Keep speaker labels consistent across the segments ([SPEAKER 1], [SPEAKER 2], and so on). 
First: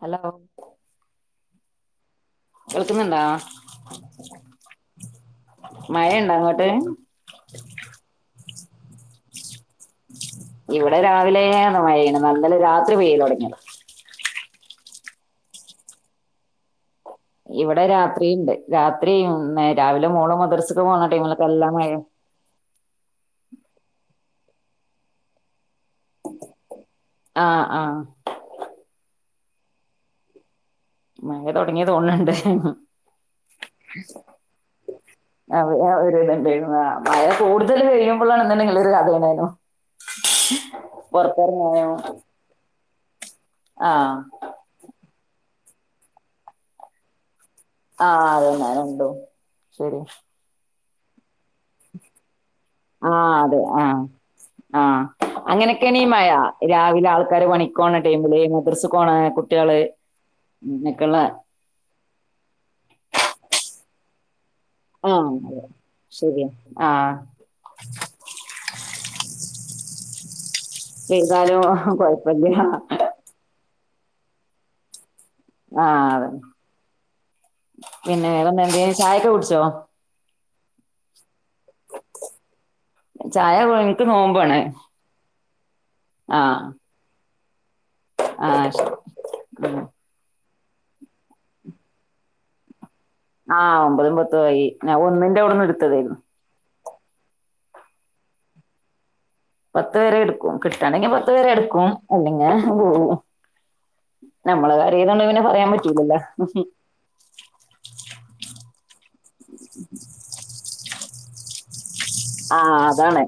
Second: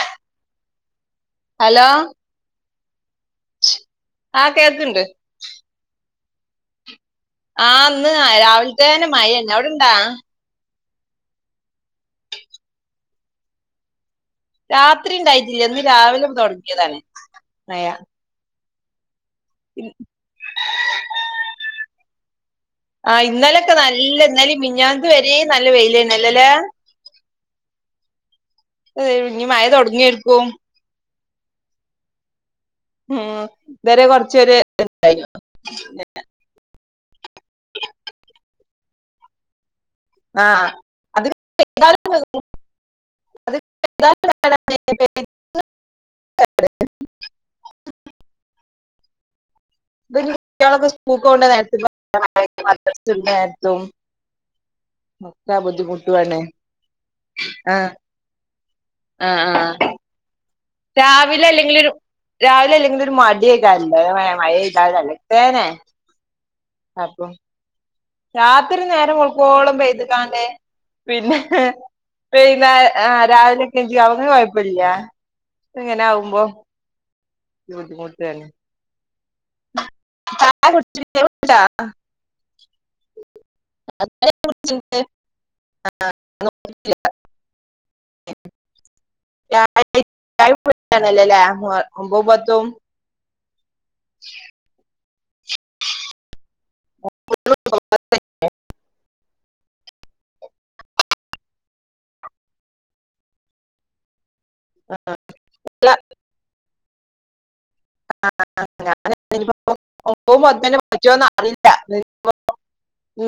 [SPEAKER 1] Hello?
[SPEAKER 2] Hello?
[SPEAKER 1] കേൾക്കുന്നുണ്ടോ
[SPEAKER 2] ആഹ് കേക്ക്ണ്ട്
[SPEAKER 1] അങ്ങോട്ടെ
[SPEAKER 2] ആഹ് ഇന്ന് രാവിലെ തന്നെ മഴന്നെ അവിടെണ്ടാ
[SPEAKER 1] ഇവിടെ രാവിലെന്നെ നല്ല മഴയാണ് ഇന്നലെ രാത്രി പെയ്യല് തുടങ്ങിയതാ
[SPEAKER 2] രാത്രിണ്ടായിട്ടില്ല ഇന്ന് രാവിലെ തുടങ്ങിയതാണ്
[SPEAKER 1] ഇവിടെ
[SPEAKER 2] മഴ
[SPEAKER 1] രാത്രി ഉണ്ട് രാത് [unintelligible]
[SPEAKER 2] ഇ-
[SPEAKER 1] രാവിലെ മോളെ മദ്രസക്ക് പോണ ടൈംമിലൊക്കെ നല്ല മഴെ
[SPEAKER 2] ആഹ് ഇന്നലൊക്കെ നല്ല ഇന്നലിം മിഞ്ഞാന്ന് വരേ നല്ല വെയിലന്നെല്ലെ ലേ
[SPEAKER 1] ആഹ് ആഹ്
[SPEAKER 2] ഏഹ് ഇഞ് മഴ തൊട്ങ്ങേര്ക്കും
[SPEAKER 1] മഴ തൊട്ങ്ങി തോന്നണ് ണ്ട്
[SPEAKER 2] ഉം ഇതരെ കൊർച്ചൊര് ഇണ്ടായിനു
[SPEAKER 1] അവ ഒരു ഇതുണ്ടായിരുന്നു ആ മഴ കൂടുതൽ പെയ്യുമ്പളാണ് ഇങ്ങനെലൊരു കഥേണേലോ
[SPEAKER 2] ആഹ്
[SPEAKER 1] ആഹ്
[SPEAKER 2] [unintelligible] [unintelligible]
[SPEAKER 1] ആ അത് തന്നെ രണ്ടും
[SPEAKER 2] [unintelligible] [unintelligible] മദ്രസ
[SPEAKER 1] ആ
[SPEAKER 2] വിടണ
[SPEAKER 1] അതെ
[SPEAKER 2] നേരത്തും
[SPEAKER 1] ആഹ ആഹ,
[SPEAKER 2] ഒക്കെ
[SPEAKER 1] അങ്ങനെയൊക്കെയണീ മഴ
[SPEAKER 2] ബുദ്ധിമുട്ടുവാണ്
[SPEAKER 1] രാവിലെ ആൾക്കാര്
[SPEAKER 2] ആ
[SPEAKER 1] പണിക്കോണ ടൈമില് മദ്രസ പോണ
[SPEAKER 2] ആ ആ
[SPEAKER 1] കുട്ടികള് എന്നൊക്കെയുള്ള
[SPEAKER 2] രാവിലെ അല്ലെങ്കിൽ ഒരു രാവിലെ അല്ലെങ്കില ഒരു മടി [unintelligible] [unintelligible]
[SPEAKER 1] ആഹ.
[SPEAKER 2] രാത്രി നേരം വെളുക്കോളും പൈതികാണ്ട് പിന്നെ
[SPEAKER 1] ചെയ്താലും കൊഴപ്പല്ല
[SPEAKER 2] പിന്നെ രാവിലെ [unintelligible] കൊഴപ്പല്ല്യ. എങ്ങനെ
[SPEAKER 1] ആഹ് അതെ
[SPEAKER 2] ആകുമ്പോ [unintelligible]
[SPEAKER 1] ചായ [unintelligible] കുടിച്ചോ
[SPEAKER 2] [unintelligible]
[SPEAKER 1] ചായ എനിക്ക് നോമ്പോണ്. ആഹ. ആഹ് ശ ആഹ്
[SPEAKER 2] [unintelligible] ഒമ്പതും പത്തും
[SPEAKER 1] ആഹ് ഒമ്പതും പത്തും ആയി ഒന്നിന്റെ അവിടെന്ന് എടുത്തതായിരുന്നു പത്ത് പേരെ എടുക്കും കിട്ടണെങ്കി പത്തു പേരെ എടുക്കും അല്ലെങ്കിൽ പോകും നമ്മളെ കാര്യം ആയോണ്ട് പിന്നെ പറയാൻ പറ്റൂലല്ലോ
[SPEAKER 2] കൊച്ച് വന്നോ അറിയില്ല
[SPEAKER 1] ആഹ് അതാണ്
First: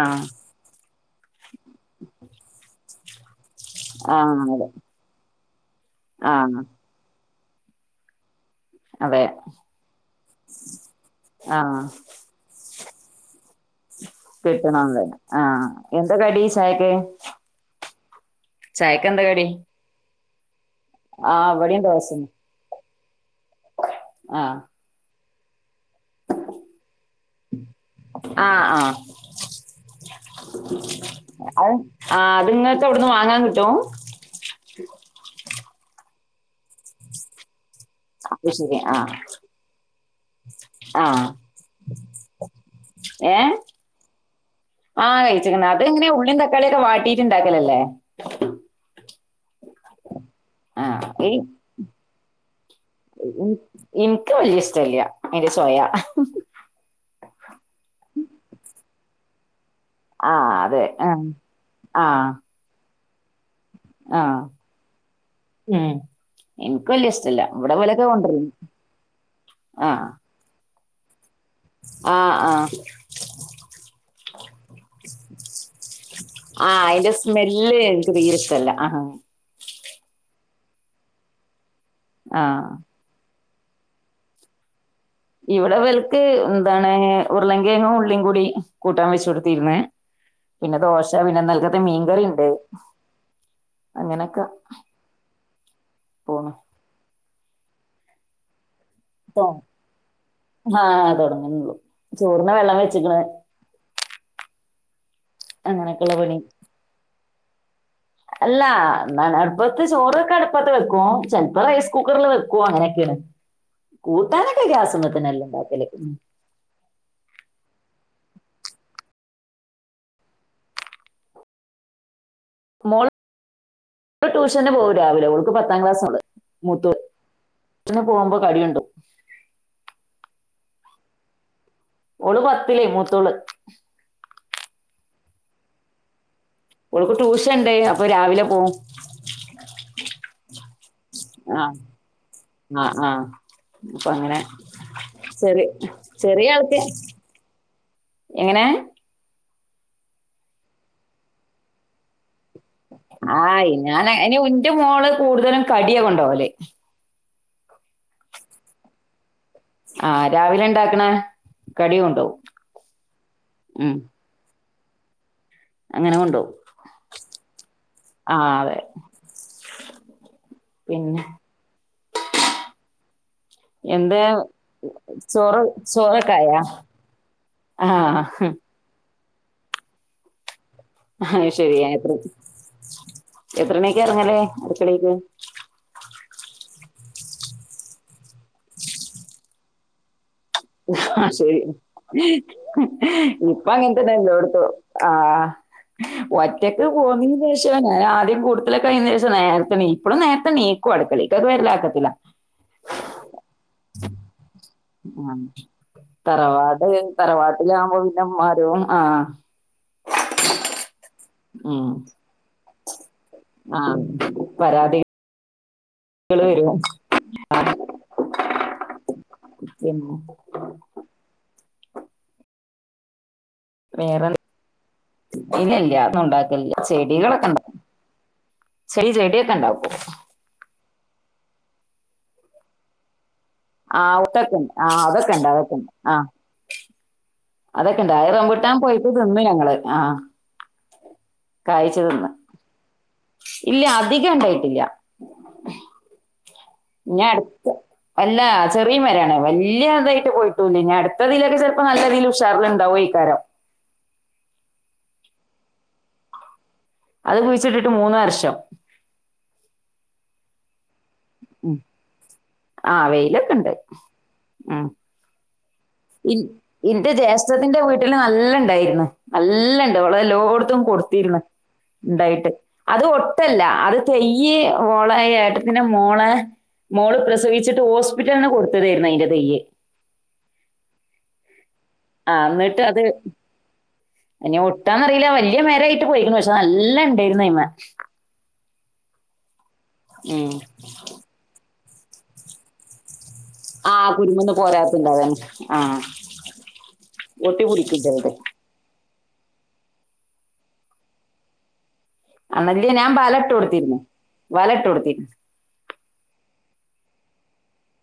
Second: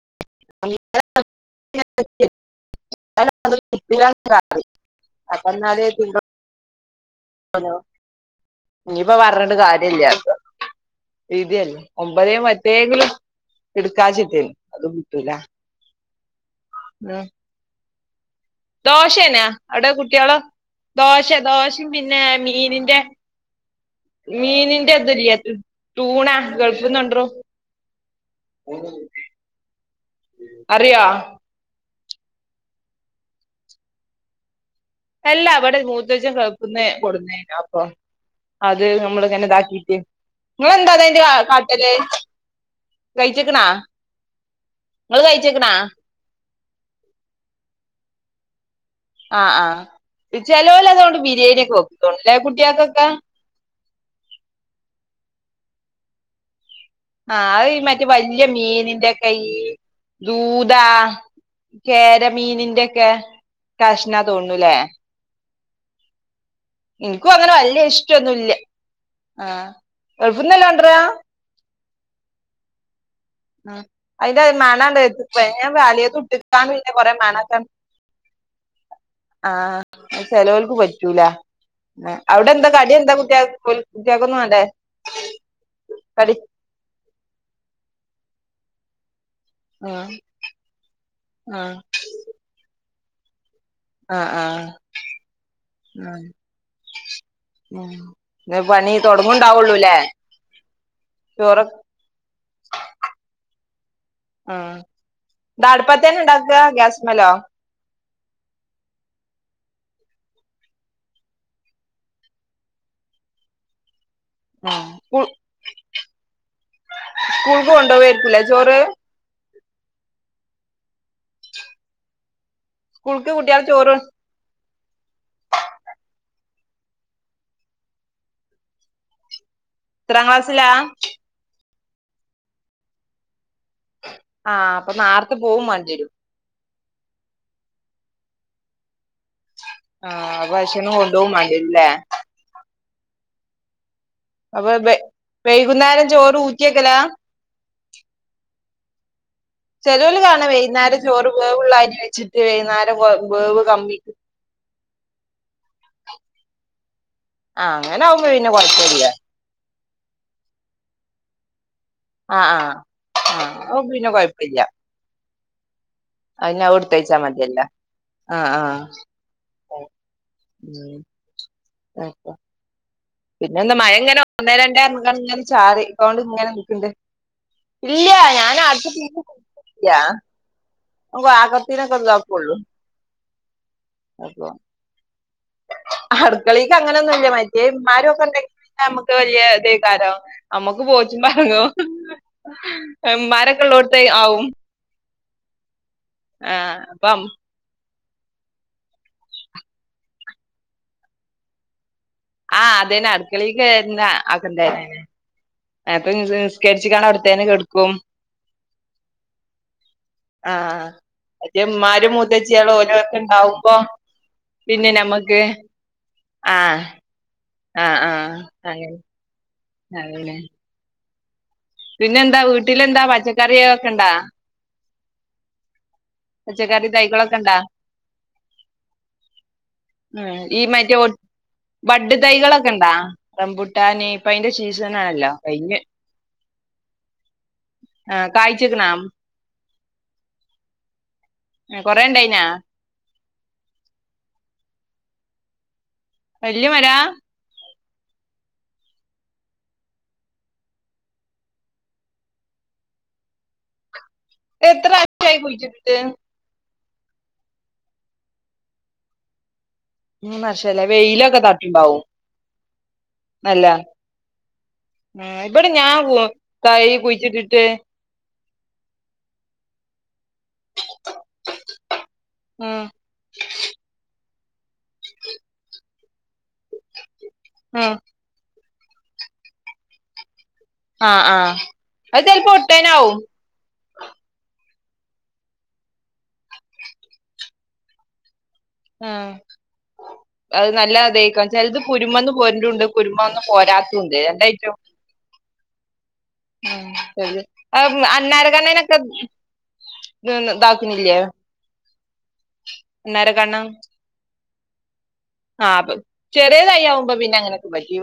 [SPEAKER 1] ആഹ്
[SPEAKER 2] [inaudible] [inaudible] അത്
[SPEAKER 1] ആഹ് അതെ
[SPEAKER 2] എന്നാല് പി
[SPEAKER 1] ആഹ്
[SPEAKER 2] ഹലോ ഇനിയിപ്പൊ
[SPEAKER 1] അതെ
[SPEAKER 2] പറഞ്ഞിട്ട് കാര്യം ഇല്ല
[SPEAKER 1] ആഹ്
[SPEAKER 2] വിധിയല്ലെ ഒമ്പതേ പറ്റൂ തേങ്ങുല
[SPEAKER 1] കിട്ടണം അത് ആഹ് എന്താ കടി ചായക്ക് ചായക്കെന്താ
[SPEAKER 2] ദോശേനെ
[SPEAKER 1] കടി?
[SPEAKER 2] അവിടെ കുട്ടിയള് ദോശ
[SPEAKER 1] ആ ഇവടിം
[SPEAKER 2] ദോശയും പിന്നെ
[SPEAKER 1] ദോശന്നെ
[SPEAKER 2] മീനിന്റെ
[SPEAKER 1] ആഹ്
[SPEAKER 2] മീനിന്റെ ഇതുല്ലേ ഉം ടൂണാ ഗൾഫ്ന്ന്ണ്ടറോ
[SPEAKER 1] ആഹ് ആഹ്
[SPEAKER 2] അറിയാ
[SPEAKER 1] ആ അത്ങ്ങക്ക് അവിടുന്ന് വാങ്ങാൻ കിട്ടും
[SPEAKER 2] എല്ല അവിടെ മൂത്തജം ഗൾഫിന്നു കൊടുത്തേന
[SPEAKER 1] ശരി
[SPEAKER 2] അത്
[SPEAKER 1] ആഹ്
[SPEAKER 2] നമ്മൾ ഇങ്ങനെ ഇതാക്കിട്ട് നിങ്ങളന്താ അതിന്റെ
[SPEAKER 1] ആഹ്
[SPEAKER 2] കാ കാട്ടത്
[SPEAKER 1] ഏഹ്
[SPEAKER 2] കഴിച്ച്ക്കണാ
[SPEAKER 1] ആഹ്
[SPEAKER 2] നിങ്ങള്
[SPEAKER 1] കഴിച്ച്ക്ക്ണ്
[SPEAKER 2] കഴിച്ച്ക്കണാ
[SPEAKER 1] അതെങ്ങനെ ഉള്ളിം തക്കാളിയൊക്കെ വാട്ടിട്ട്ണ്ടാക്കലല്ലേ?
[SPEAKER 2] ആ ആ ചലോല അതുകൊണ്ട് ബിരിയാണി ഒക്കെ വെക്കും തൊണ്ടായ കുട്ടിയക്കെ
[SPEAKER 1] എനിക്ക് വല്ല്യ ഇഷ്ടല്ല അയ്‌ന്റെ ചോയ
[SPEAKER 2] ആ അഹ് മറ്റ വലിയ മീനിന്റെ അയ്
[SPEAKER 1] ആഹ് അതെ
[SPEAKER 2] ദൂതാ
[SPEAKER 1] ആഹ് ആഹ്
[SPEAKER 2] കേരമീനിന്റെ [unintelligible] കഷ്ണ തോണ്ണൂലേ
[SPEAKER 1] ഉം
[SPEAKER 2] എനിക്കും അങ്ങനെ വലിയ ഇഷ്ടൊന്നുമല്ല ആ
[SPEAKER 1] ആഹ്
[SPEAKER 2] ഗൾഫ്ന്ന് [unintelligible]
[SPEAKER 1] ആഹ് ആഹ്
[SPEAKER 2] ഉം അയിന്റെ ഒരു മണണ്ട് [unintelligible] ഞാൻ
[SPEAKER 1] ആഹ്
[SPEAKER 2] [unintelligible]
[SPEAKER 1] അയ്ന്റെ
[SPEAKER 2] കൊറെ മണൊക്കെ
[SPEAKER 1] സ്മെല്ല് ഇൻക്ക് തീരെ ഇഷ്ടല്ല ആഹ്
[SPEAKER 2] ആഹ് ആ ചെലോൽക്ക് പറ്റൂല ഉം അവിടെ
[SPEAKER 1] ആഹ്
[SPEAKER 2] എന്താ കടി എന്താ കുട്ടിയേ ഓൽക് കുട്ടിയേക്കൊന്നും വേണ്ടേ?
[SPEAKER 1] ഇവിടെ ഇവൽക്ക്
[SPEAKER 2] കടി
[SPEAKER 1] എന്താണ് ഉരുളങ്കെഴങ്ങും ഉള്ളിം കൂടി കൂട്ടാൻ വെച്ച് കൊടുത് ന്ന്
[SPEAKER 2] ആഹ്
[SPEAKER 1] പിന്നെ ദോശ പിന്നെ
[SPEAKER 2] ആഹ്
[SPEAKER 1] ഇന്നൽത്തത്തെ മീൻകറിയുണ്ട്
[SPEAKER 2] ആഹ് ആഹ് ഉം
[SPEAKER 1] പോണ്
[SPEAKER 2] ഉം [inaudible] തൊടങ്ങുണ്ടാവുള്ളൂല്ലേ
[SPEAKER 1] ആഹ
[SPEAKER 2] ചോറ്
[SPEAKER 1] തോടങ്ങുന്നുള്ളു ചോറിന വെള്ളം വെച്ചിക്കണ
[SPEAKER 2] ദ ടപതുതനെ ഉണ്ടകുവേ ഗ്യസ് മലോ
[SPEAKER 1] അല്ല എന്നാണ് അടുപ്പത്തെ ചോറൊക്കെ അടുപ്പത്ത് വെക്കുവോ ചെലപ്പോ റൈസ് കുക്കറില് വെക്കുവോ അങ്ങനെയൊക്കെയാണ് കുട്ടൻനൊക്കെ ഒക്കെ
[SPEAKER 2] ആഹ് സ്കൂൾ
[SPEAKER 1] ഗ്യാസിൽമാതന്ന ഉണ്ടാക്കൽ
[SPEAKER 2] ല ചോറ് സ്കൂൾളിക് കുട്ടിയാല ചോർ
[SPEAKER 1] [unintelligible] പോകവും രാവിലെ ഓൾക്ക് പത്താം ക്ലാസ്സ് ഓൾ മുത്തൊള്ള പോകുമ്പോ കടിയുണ്ടും
[SPEAKER 2] എത്രക്ലാസ്സിലാ
[SPEAKER 1] ഓൾ പത്തില് മൂത്തോള്
[SPEAKER 2] ആ അപ്പൊ നേർത്തെ പോവും വാണ്ട്യരും
[SPEAKER 1] ഓക്ക് ട്യൂഷൻ ണ്ട് അപ്പൊ രാവിലെ പോവും
[SPEAKER 2] ആ അപ്പ ക്ഷണം കൊണ്ടോവും വണ്ടുരും ല്ലേ
[SPEAKER 1] ആ ആ അപ്പൊ അങ്ങനെ
[SPEAKER 2] വെ
[SPEAKER 1] ചെറിയ
[SPEAKER 2] വൈകുന്നേരം ചോറ്
[SPEAKER 1] ചെറിയ ആൾക്ക്
[SPEAKER 2] ഊറ്റിയക്കലാ
[SPEAKER 1] എങ്ങനെ
[SPEAKER 2] ചെലോല് കാണാ വൈന്നേരം ചോറ് വേവ്ള്ള അരി വെച്ച് ത്തി വൈകുന്നേരം വേവ്
[SPEAKER 1] ആഹ്
[SPEAKER 2] കമ്മി
[SPEAKER 1] ഞാൻ അയിന് ഇന്റെ മോള് കൂടുതലും കടിയ കൊണ്ടോകല്
[SPEAKER 2] ആ അങ്ങനെ ആവുമ്പോ പിന്നെ കുഴപ്പയില്ലേ
[SPEAKER 1] ആ രാവിലെ ഇണ്ടാക്കണ കടി കൊണ്ടോവും
[SPEAKER 2] ആ ആ അപ്പം
[SPEAKER 1] ഉം
[SPEAKER 2] പിന്നെ കുഴപ്പില്ല
[SPEAKER 1] അങ്ങനെ കൊണ്ടോവും
[SPEAKER 2] അതഞ്ഞെ കെടുത്തഴച്ചാ മതിയല്ല ആ
[SPEAKER 1] ആഹ്
[SPEAKER 2] ആ
[SPEAKER 1] അതെ
[SPEAKER 2] ഉം
[SPEAKER 1] പിന്നെ
[SPEAKER 2] ആക്ക പിന്നെ എന്താ മഴ ഇങ്ങനെ ഒന്നേ രണ്ടേ തുള്ളികള് ഇങ്ങനെ
[SPEAKER 1] ചോറ്
[SPEAKER 2] ചാറി കോണ്ട് ഇങ്ങനെ
[SPEAKER 1] ചോറൊക്കായാ
[SPEAKER 2] നിക്കണ്ട് ഇല്ല
[SPEAKER 1] ആഹ്
[SPEAKER 2] ഞാന അടുത്ത യാ ഇപ്പ
[SPEAKER 1] അഹ്
[SPEAKER 2] വകത്തിനക പള്ളു
[SPEAKER 1] എത്രണിക്ക് ഇറങ്ങല്ലേ അടുക്കലെക്ക്
[SPEAKER 2] അടുക്കളെക്ക് അങ്ങനെന്നു മില്ല മറ്റേന്മാരും ഒക്കെ ഉണ്ടെങ്കില് നമുക്ക് വലിയ ഇത കാരോ
[SPEAKER 1] ആ ശരി
[SPEAKER 2] ഇമ്മാരൊക്കെ
[SPEAKER 1] ഇപ്പം
[SPEAKER 2] ഉള്ളോട്ത്ത്
[SPEAKER 1] അങ്ങനത്തന്നല്ലോ
[SPEAKER 2] ആവും
[SPEAKER 1] അടത്തോ ആ
[SPEAKER 2] ആഹ്
[SPEAKER 1] ഒറ്റക്ക്
[SPEAKER 2] അപ്പം
[SPEAKER 1] പോണിന് ശേഷ ആദ്യം കുടുതലൊക്കെ കൈന് ശേഷം നേരത്തെണിക്കും ഇപ്പഴും നേരത്തെ ണിക്കും അടുക്കലേയിക്ക് ഇപ്പോ വീട്ടിലാരുണിക്കത്തില്ല
[SPEAKER 2] ആ അതന്നെ അടുക്കളയിക്ക് കേറേണ്ട അത്
[SPEAKER 1] ഉം
[SPEAKER 2] അപ്പം നിസ്കരിച്ചു കാണ അവിടെത്തന്നെ കിടക്കും
[SPEAKER 1] തറവാട്ടിലാവുമ്പോ പിന്നെ ഉമ്മാരും ആഹ്
[SPEAKER 2] ആ മറ്റേ
[SPEAKER 1] ഉം
[SPEAKER 2] ഉമ്മാരും മൂത്തച്ചിയളു ഓര് ഒക്കെ ഇണ്ടാവുമ്പോ
[SPEAKER 1] ആഹ്
[SPEAKER 2] പിന്നെ
[SPEAKER 1] പരാതികള്
[SPEAKER 2] നമ്മക്ക്
[SPEAKER 1] [unintelligible]
[SPEAKER 2] ആ ആഅ
[SPEAKER 1] [inaudible]
[SPEAKER 2] പിന്നെ എന്താ വീട്ടിലെന്താ പച്ചക് കറിയൊക്കെ ഉണ്ടോ
[SPEAKER 1] വേറെ [unintelligible]
[SPEAKER 2] പച്ചക്കറി തൈകളൊക്കെ
[SPEAKER 1] ചെടികളൊക്കെ
[SPEAKER 2] ഒണ്ടാ
[SPEAKER 1] ഇണ്ടാ ചെടി ചെടിയൊക്കെ ഇണ്ടാക്കും
[SPEAKER 2] ഈ മറ്റേ ബോ ബഡ്. തൈകളൊക്കെ ഒണ്ടാ?
[SPEAKER 1] ആ ഔട്ടാക്കും അതൊക്കെണ്ട് ആ അതൊക്കെണ്ട്.
[SPEAKER 2] കഴിഞ്ഞ്
[SPEAKER 1] അതൊക്കെുണ്ട് ആ അതൊക്കെണ്ട്.
[SPEAKER 2] ആ
[SPEAKER 1] റംപൂട്ടാൻ
[SPEAKER 2] കായ്ച്ച്ക്ക്ണാ
[SPEAKER 1] പോയിട്ട് തിന്നു ഞങ്ങള് ആ
[SPEAKER 2] [unintelligible] കൊറേണ്ടായിനാ?
[SPEAKER 1] ഇല്ല, അധികം ഉണ്ടായിട്ടില്ല.
[SPEAKER 2] വല്യ മരാ
[SPEAKER 1] ഞാൻ അടുത്ത അല്ല ചെറിയ മരയാണ് വല്യ അതായിട്ട് പോയിട്ടൊയൊന്നുല്ല ഇനി അടുത്തതിലൊക്കെ ചെലപ്പോ നല്ല രീതിയിൽ ഉഷാറിലുണ്ടാവോ. [unintelligible]
[SPEAKER 2] എത്ര ആഴ്ച ആയി കുഴിച്ചിട്ടിട്ട്?
[SPEAKER 1] അത് കുഴിച്ചിട്ടിട്ട് മൂന്ന് വർഷം.
[SPEAKER 2] [unintelligible] മാഷല്ല വെയില
[SPEAKER 1] ആ വെയിലൊക്കെ
[SPEAKER 2] നല്ല
[SPEAKER 1] ഇണ്ട് ആ
[SPEAKER 2] ഉം ഇവിടെ ഞാൻ ഒള്ളു തൈ കുഴിച്ചിട്ടിട്ട്
[SPEAKER 1] നല്ലണ്ടായിരുന്നു നല്ലണ്ട് ഓൾ എ എല്ലോടത്തും കൊടുത്തിരുന്നു ഉണ്ടായിട്ട്
[SPEAKER 2] ഉം
[SPEAKER 1] അത് ഒട്ടല്ല അത് തൈ ഈ ഓളെ ഏട്ടത്തിന്റെ മോളെ മോള് പ്ര സവിച്ചിട്ട്
[SPEAKER 2] ഉം
[SPEAKER 1] ഹോസ്പിലിന്ന് കൊടു ത്തതെയ്രുന്നു അയിന്റെ തയ്യ്
[SPEAKER 2] ആ ആ അത് ചലപ്പോ ഒട്ടന്നെ ആവും
[SPEAKER 1] കിട്ടാന്നറിയില്ല വലിയ മെരായിട്ട് പോയിരുന്നു പക്ഷെ നല്ല ഉണ്ടായിരുന്നു അയ്മ്മെ
[SPEAKER 2] ആ അത് നല്ലതെക്കും ചെലത് കുരുമന്ന് പോരുണതുണ്ട് കുരുമന്ന്
[SPEAKER 1] ആ
[SPEAKER 2] പോരാത്തുണ്ട്
[SPEAKER 1] കുരുമ്മന്ന്
[SPEAKER 2] രണ്ടായിട്ടും
[SPEAKER 1] പോരാത്തിഇണ്ടാവും അ ആ
[SPEAKER 2] ഉം ശരി
[SPEAKER 1] ഒട്ടി പിടിക്കും ചെലത്
[SPEAKER 2] അണ്ണാരെ കണ്ണനൊക്കെ ദാക്കിണില്ലേ
[SPEAKER 1] അന്നല്യേ ഞാൻ വല ഇട്ട് കൊടുത്തിരുന്നു വല ഇട്ട് കൊടുത്തി
[SPEAKER 2] ആ അപ്പൊ ചെറിയതയ്യാവുമ്പോ പിന്നെ അങ്ങനെയൊക്കെ പറ്റും ഇ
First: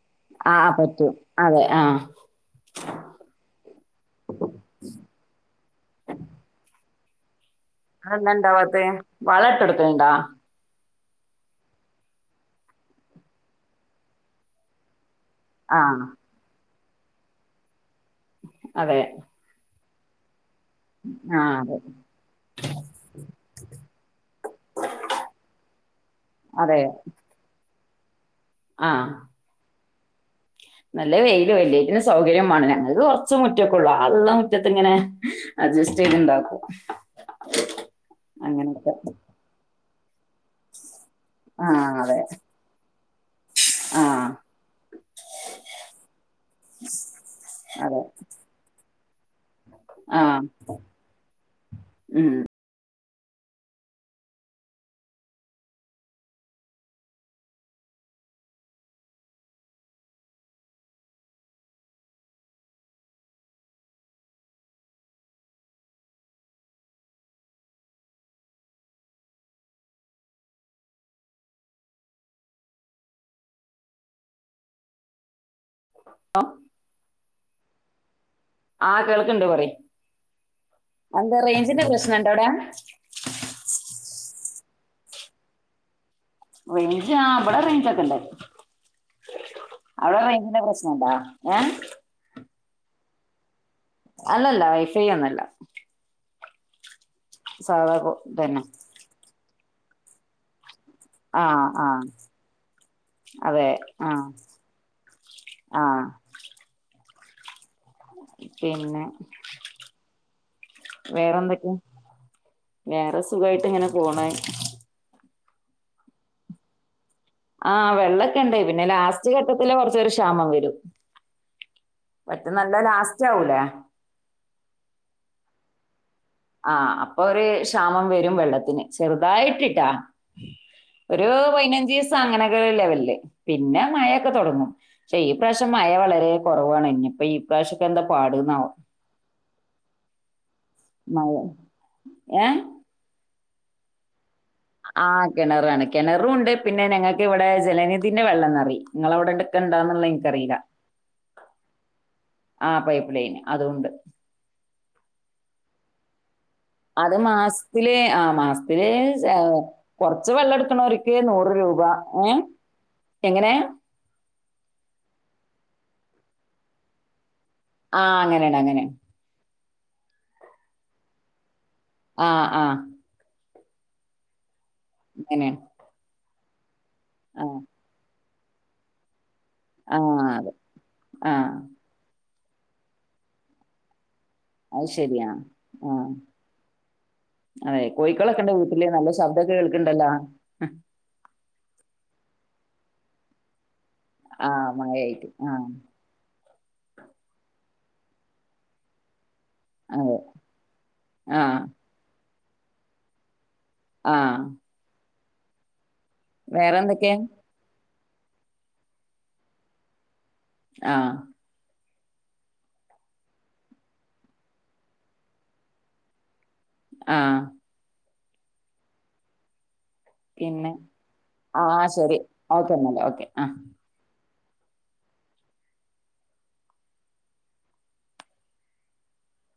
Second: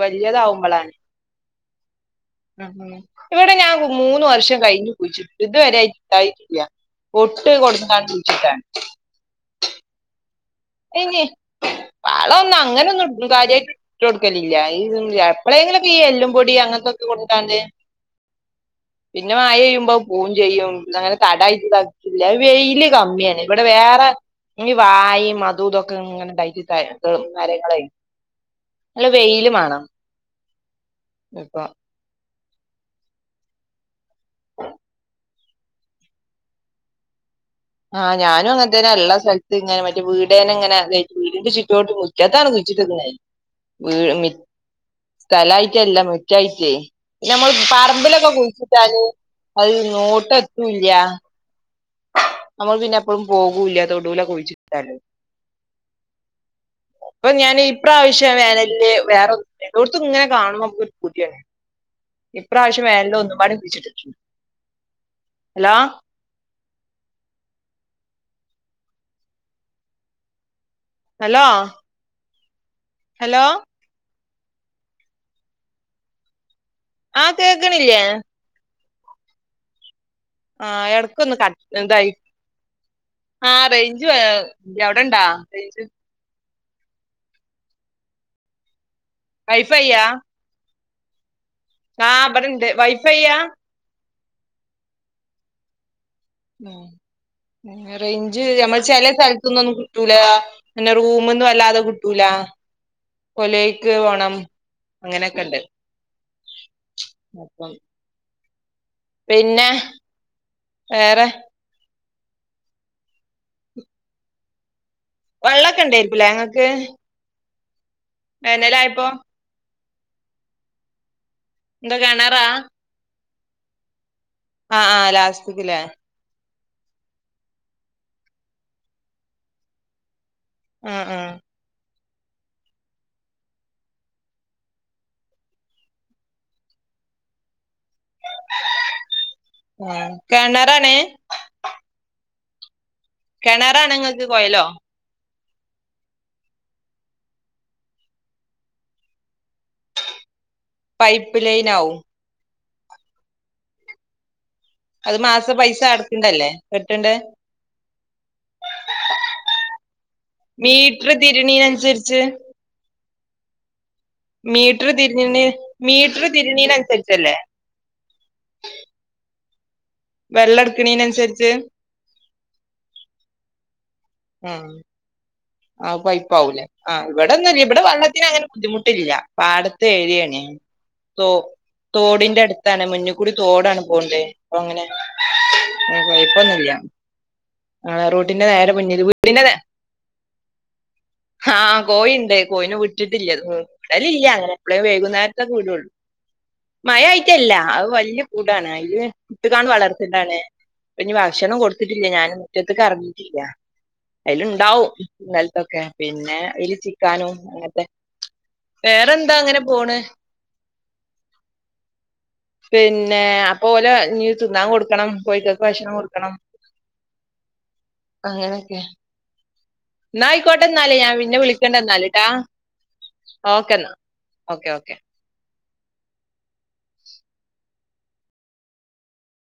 [SPEAKER 1] ആ
[SPEAKER 2] വലിയതാവുമ്പോളാണ്
[SPEAKER 1] പറ്റും അതെ ആ
[SPEAKER 2] ഉ ഇവിടെ ഞാൻ മൂന്ന് വർഷം കഴിഞ്ഞു കുഴിച്ചിട്ട് ഇതുവരെട്ടായട്ട് ഇണ്ടായിട്ടില്ല ഓട്ട്
[SPEAKER 1] അത് എന്താ ഇണ്ടവാത്തെ വളം ഇട്ട് കൊടുക്കലുണ്ടോ
[SPEAKER 2] ഇനി വളയൊന്നും അങ്ങനെന്നും കാര്യമായിട്ട് ഇട്ട് കൊടുക്കലില്ല എപ്പളെങ്കിലും
[SPEAKER 1] ആ
[SPEAKER 2] ഒക്കെ ഈ എല്ലുംപൊടി അങ്ങനത്തെക്കെ- കൊണ്ടാതേ
[SPEAKER 1] അതെ
[SPEAKER 2] പിന്നെ വായ വരുമ്പോ പു [unintelligible] ചെയ്യും അങ്ങനെ
[SPEAKER 1] ആ
[SPEAKER 2] കടവായിട്ട്
[SPEAKER 1] അതെ
[SPEAKER 2] ഇതാക്കിയിട്ടില്ല വെയില് കമ്മിയാണ് ഇവിടെ വേറെ ഈ വാ [unintelligible] യിമ്- അതുയും ഇതൊക്കെ ഇങ്ങനെ ഉണ്ടായിട്ട്
[SPEAKER 1] അതെ
[SPEAKER 2] ഉണ്ടേ മരങ്ങളെ
[SPEAKER 1] ആ
[SPEAKER 2] നല്ല വെയില് മേണം
[SPEAKER 1] നല്ല വെയിലും എല്ലയ്റ്റിനും സൗ കര്യം മാണം ഞങ്ങക്ക് കൊറച്ച് മുറ്റക്കെ ഒള്ളു ആള്ള മുറ്റത്ത് ഇങ്ങനെ അഡ്ജസ്റ്റ് ചെയ്ത്ണ്ടാക്കും.
[SPEAKER 2] ആ ഞാനും അങ്ങൻത്തനെ ഇള്ള സ്ഥലത്ത് ഇങ്ങനെ മറ്റേ വീടേനങ്ങനെ ഗൈ വീടിന്റെ
[SPEAKER 1] ആ
[SPEAKER 2] ചുറ്റോട്ട്
[SPEAKER 1] അതെ
[SPEAKER 2] മുറ്റത്താണ് കുഴിച്ചിട്ടത് ഞാൻ വ്
[SPEAKER 1] ആ
[SPEAKER 2] മിറ്റ് സ്ഥലായ്ട്ടല്ല മിറ്റായിട്ട് ഞമ്മൾ
[SPEAKER 1] അതെ
[SPEAKER 2] പറമ്പിലൊക്കെ കുഴിച്ചിട്ടാല് അത്
[SPEAKER 1] ആ
[SPEAKER 2] നോട്ട എത്തൂല്ല്യ
[SPEAKER 1] ഉം
[SPEAKER 2] പിന്നെ എപ്പഴും പോകൂല്ലതൊടൂല് കുഴിച്ചിട്ടാല് അപ്പൊ ഞാന് ഇപ്രാവശ്യം വേനൽന് വേറൊ എല്ലോട്ത്തുംഇങ്ങനെ കാണുമ്പ നമ്മുക്ക് ഒരു പൂതിയാണ് ഇപ്രാവശ്യം വേനൽന് ഒന്നുംപാടെ കുഴിച്ചിട്ടുണ്ട് ഹലോ ഹലോ ഹലോ
[SPEAKER 1] അ
[SPEAKER 2] ആ കേക്കണില്ലേ
[SPEAKER 1] ആ കേൾക്ക്ണ്ട് പറി
[SPEAKER 2] ആ എടക്കൊന്ന് കട്ട് ഇതായി
[SPEAKER 1] അവിടെ
[SPEAKER 2] ആ റേഞ്ച് ല്ല്യ അവിടെണ്ടാ റേഞ്ച്
[SPEAKER 1] റേഞ്ച് ആ ഇവിടെ റേഞ്ചൊക്കെണ്ട് അവിടെ റേഞ്ച്ന്റെ പ്രശ് അണ്ടാ ഏ
[SPEAKER 2] കാ ഇവിടെണ്ട് വൈ ഫൈ യ
[SPEAKER 1] അല്ലല്ല വൈ ഫൈ ഒന്നു അല്ല
[SPEAKER 2] ഉം റേഞ്ച്
[SPEAKER 1] തന്നെ
[SPEAKER 2] ഞമ്മൾ ചില സ ത്തുന്നൊന്നും കിട്ടൂല പിന്നെ
[SPEAKER 1] ആ
[SPEAKER 2] റൂമ്ന്ന് വല്ലാതെ
[SPEAKER 1] ആ
[SPEAKER 2] കിട്ടൂല
[SPEAKER 1] അതെ
[SPEAKER 2] കൊലൈക്ക്
[SPEAKER 1] ആ
[SPEAKER 2] പോണം അങ്ങനെക്കെ ണ്ട്
[SPEAKER 1] ആ
[SPEAKER 2] അപ്പം
[SPEAKER 1] പിന്നെ
[SPEAKER 2] പിന്നെ വേറെ
[SPEAKER 1] വേറെന്തൊക്കെയാ വേറെ സുഖായിട്ട് ങ്ങനെ പോണ്
[SPEAKER 2] വെള്ളൊക്കെ ണ്ടെർക്കുലെ ങ്ങക്ക്
[SPEAKER 1] ആ വെ വെള്ളം ഒക്കെ ണ്ട് പിന്നെ ലാസ്റ്റ് ഘട്ടത്തില് കൊർ ചെറു ക്ഷാമം വരും
[SPEAKER 2] ന്താ കെണറാ
[SPEAKER 1] പറ്റ [unintelligible]
[SPEAKER 2] ആ ലാസ്റ്റ്ക്ക് ലെ
[SPEAKER 1] ആ അപ്പൊ ഒരു ക്ഷാമം വരും വെള്ളത്തിന് ചെറുതായിട്ടിട്ടാ
[SPEAKER 2] ആ ആ
[SPEAKER 1] ഒരു പൈനഞ്ചീസ അങ്ങനൊക്കെ ഒരു ലെവലില് പിന്നെ മഴയൊക്കെ തുടങ്ങും പക്ഷെ ഈ പ്രാവശ്യം മഴ വളരെ കുറവാണ് ഇഞ്ഞിപ്പം ഈ പ്രാവശ്യം എന്താ പാടുന്നാവോ
[SPEAKER 2] ആ കെണറാണ്
[SPEAKER 1] മഴ ഏ
[SPEAKER 2] കെണറാണ് ങ്ങക്ക് ത് കൊയല്ലോ
[SPEAKER 1] ആ കിണറാണ് കിണറും ഉണ്ട് പിന്നെ ഞങ്ങൾക്ക് ഇവിടെ ജലനിധിന്റെ വെള്ളംന്നറിം നിങ്ങളവിടെണ്ട്
[SPEAKER 2] പൈപ്പ് ലൈനാവും
[SPEAKER 1] ആഹ് പൈപ്പ് ലൈന് അതുണ്ട്
[SPEAKER 2] അത് മാസ പൈസ അടക്ക്ണല്ലേ?
[SPEAKER 1] അത് മാസത്തില് ആ മാസത്തില് കൊറച്ച് വെള്ളം
[SPEAKER 2] മീറ്റർ
[SPEAKER 1] ഇട്ക്ക്ണോര്ക്ക് നൂറ് രൂപ
[SPEAKER 2] തിരിണീനൻസരിച്ച്
[SPEAKER 1] ഏഹ് എങ്ങനേ
[SPEAKER 2] മീറ്റർ തിരിഞ്ഞ്ണ്ണ് മീറ്റർ തിരിണീന് അന്സരിച്ചല്ലേ
[SPEAKER 1] ആ അങ്ങനെയാണ് അങ്ങനെയാണ്
[SPEAKER 2] വെള്ളം ഇട്ക്ക്ണീനന്സരിച്ച്
[SPEAKER 1] ആഹ് ആഹ്
[SPEAKER 2] ഉം
[SPEAKER 1] അങ്ങനെയാണ്
[SPEAKER 2] ആ പൈ പ്പാകുലേ ആ
[SPEAKER 1] ആ
[SPEAKER 2] ഇവിടെന്നുല്ല്യ ഇവിടെ വെള്ളത്തിന ബുദ്ധിമുട്ടില്ല പാടത്ത്
[SPEAKER 1] ആ
[SPEAKER 2] ഏര്യാണ്
[SPEAKER 1] അതെ
[SPEAKER 2] തോ
[SPEAKER 1] ആ
[SPEAKER 2] തോടിന്റെ അടു അതാണ് മുന്നിൽ കൂടി തോടാണ് പോക്ണ്ട്
[SPEAKER 1] അത് ശരിയാ ആഹ് അതെ കോഴിക്കളൊക്കെ
[SPEAKER 2] റോട്ടിന്റെ
[SPEAKER 1] ഉണ്ടോ
[SPEAKER 2] നേരെ
[SPEAKER 1] വീട്ടില്
[SPEAKER 2] മുന്നില്
[SPEAKER 1] നല്ല ശബ്ദൊക്കെ കേൾക്കണ്ടല്ലോ അഹ്
[SPEAKER 2] ഹാ കോയിണ്ട് കോയിനെ വിട്ടിട്ടില്യേര്ന്നൂ. വിടലില്ല്യ
[SPEAKER 1] ആ
[SPEAKER 2] അങ്ങനെ എപ്പളേം
[SPEAKER 1] മഴയായിട്ട് ആ
[SPEAKER 2] വൈകുന്നേരത്തൊക്കെ വിടൊള്ളൂ മയായിട്ടല്ല അത് വല്യ കൂടാണ് അയ്‌ല് ട്ട്കാണ്
[SPEAKER 1] അതെ
[SPEAKER 2] വളർത്ത്ട്ടാളേ
[SPEAKER 1] ആ
[SPEAKER 2] മുറ്റത്ത് കറണ്ടില്ലാ
[SPEAKER 1] ആ
[SPEAKER 2] അയ്ല്ണ്ടാവും നെല്ലൊക്കെ പിന്നെ
[SPEAKER 1] വേറെ
[SPEAKER 2] ഇയ്‌ല്
[SPEAKER 1] എന്തൊക്കെയാ
[SPEAKER 2] ചിക്കാനും ങ്ങനത്തെ വേറെന്താ അങ്ങനെ പോണ്
[SPEAKER 1] ആ
[SPEAKER 2] പിന്നെ അപ്പോലെ ഞ്ഞ് തിന്നാൻ കൊട്ക്കണം കോഴിക്കക്ക് ഭക്ഷണം കൊട്ക്കണം
[SPEAKER 1] ആ
[SPEAKER 2] അങ്ങനെയൊക്കെ ന്നാ
[SPEAKER 1] പിന്നെ
[SPEAKER 2] ആയിക്കോട്ടെന്നാല് ഞാൻ പിന്നെ
[SPEAKER 1] ആ ശരി
[SPEAKER 2] വിളിക്കണ്ടെന്നാലട്ടാ
[SPEAKER 1] ഓക്കെ എന്നാല് ഓക്കെ ആ
[SPEAKER 2] ഓക്കേന്നാ ഓക്കെ ഓക്കെ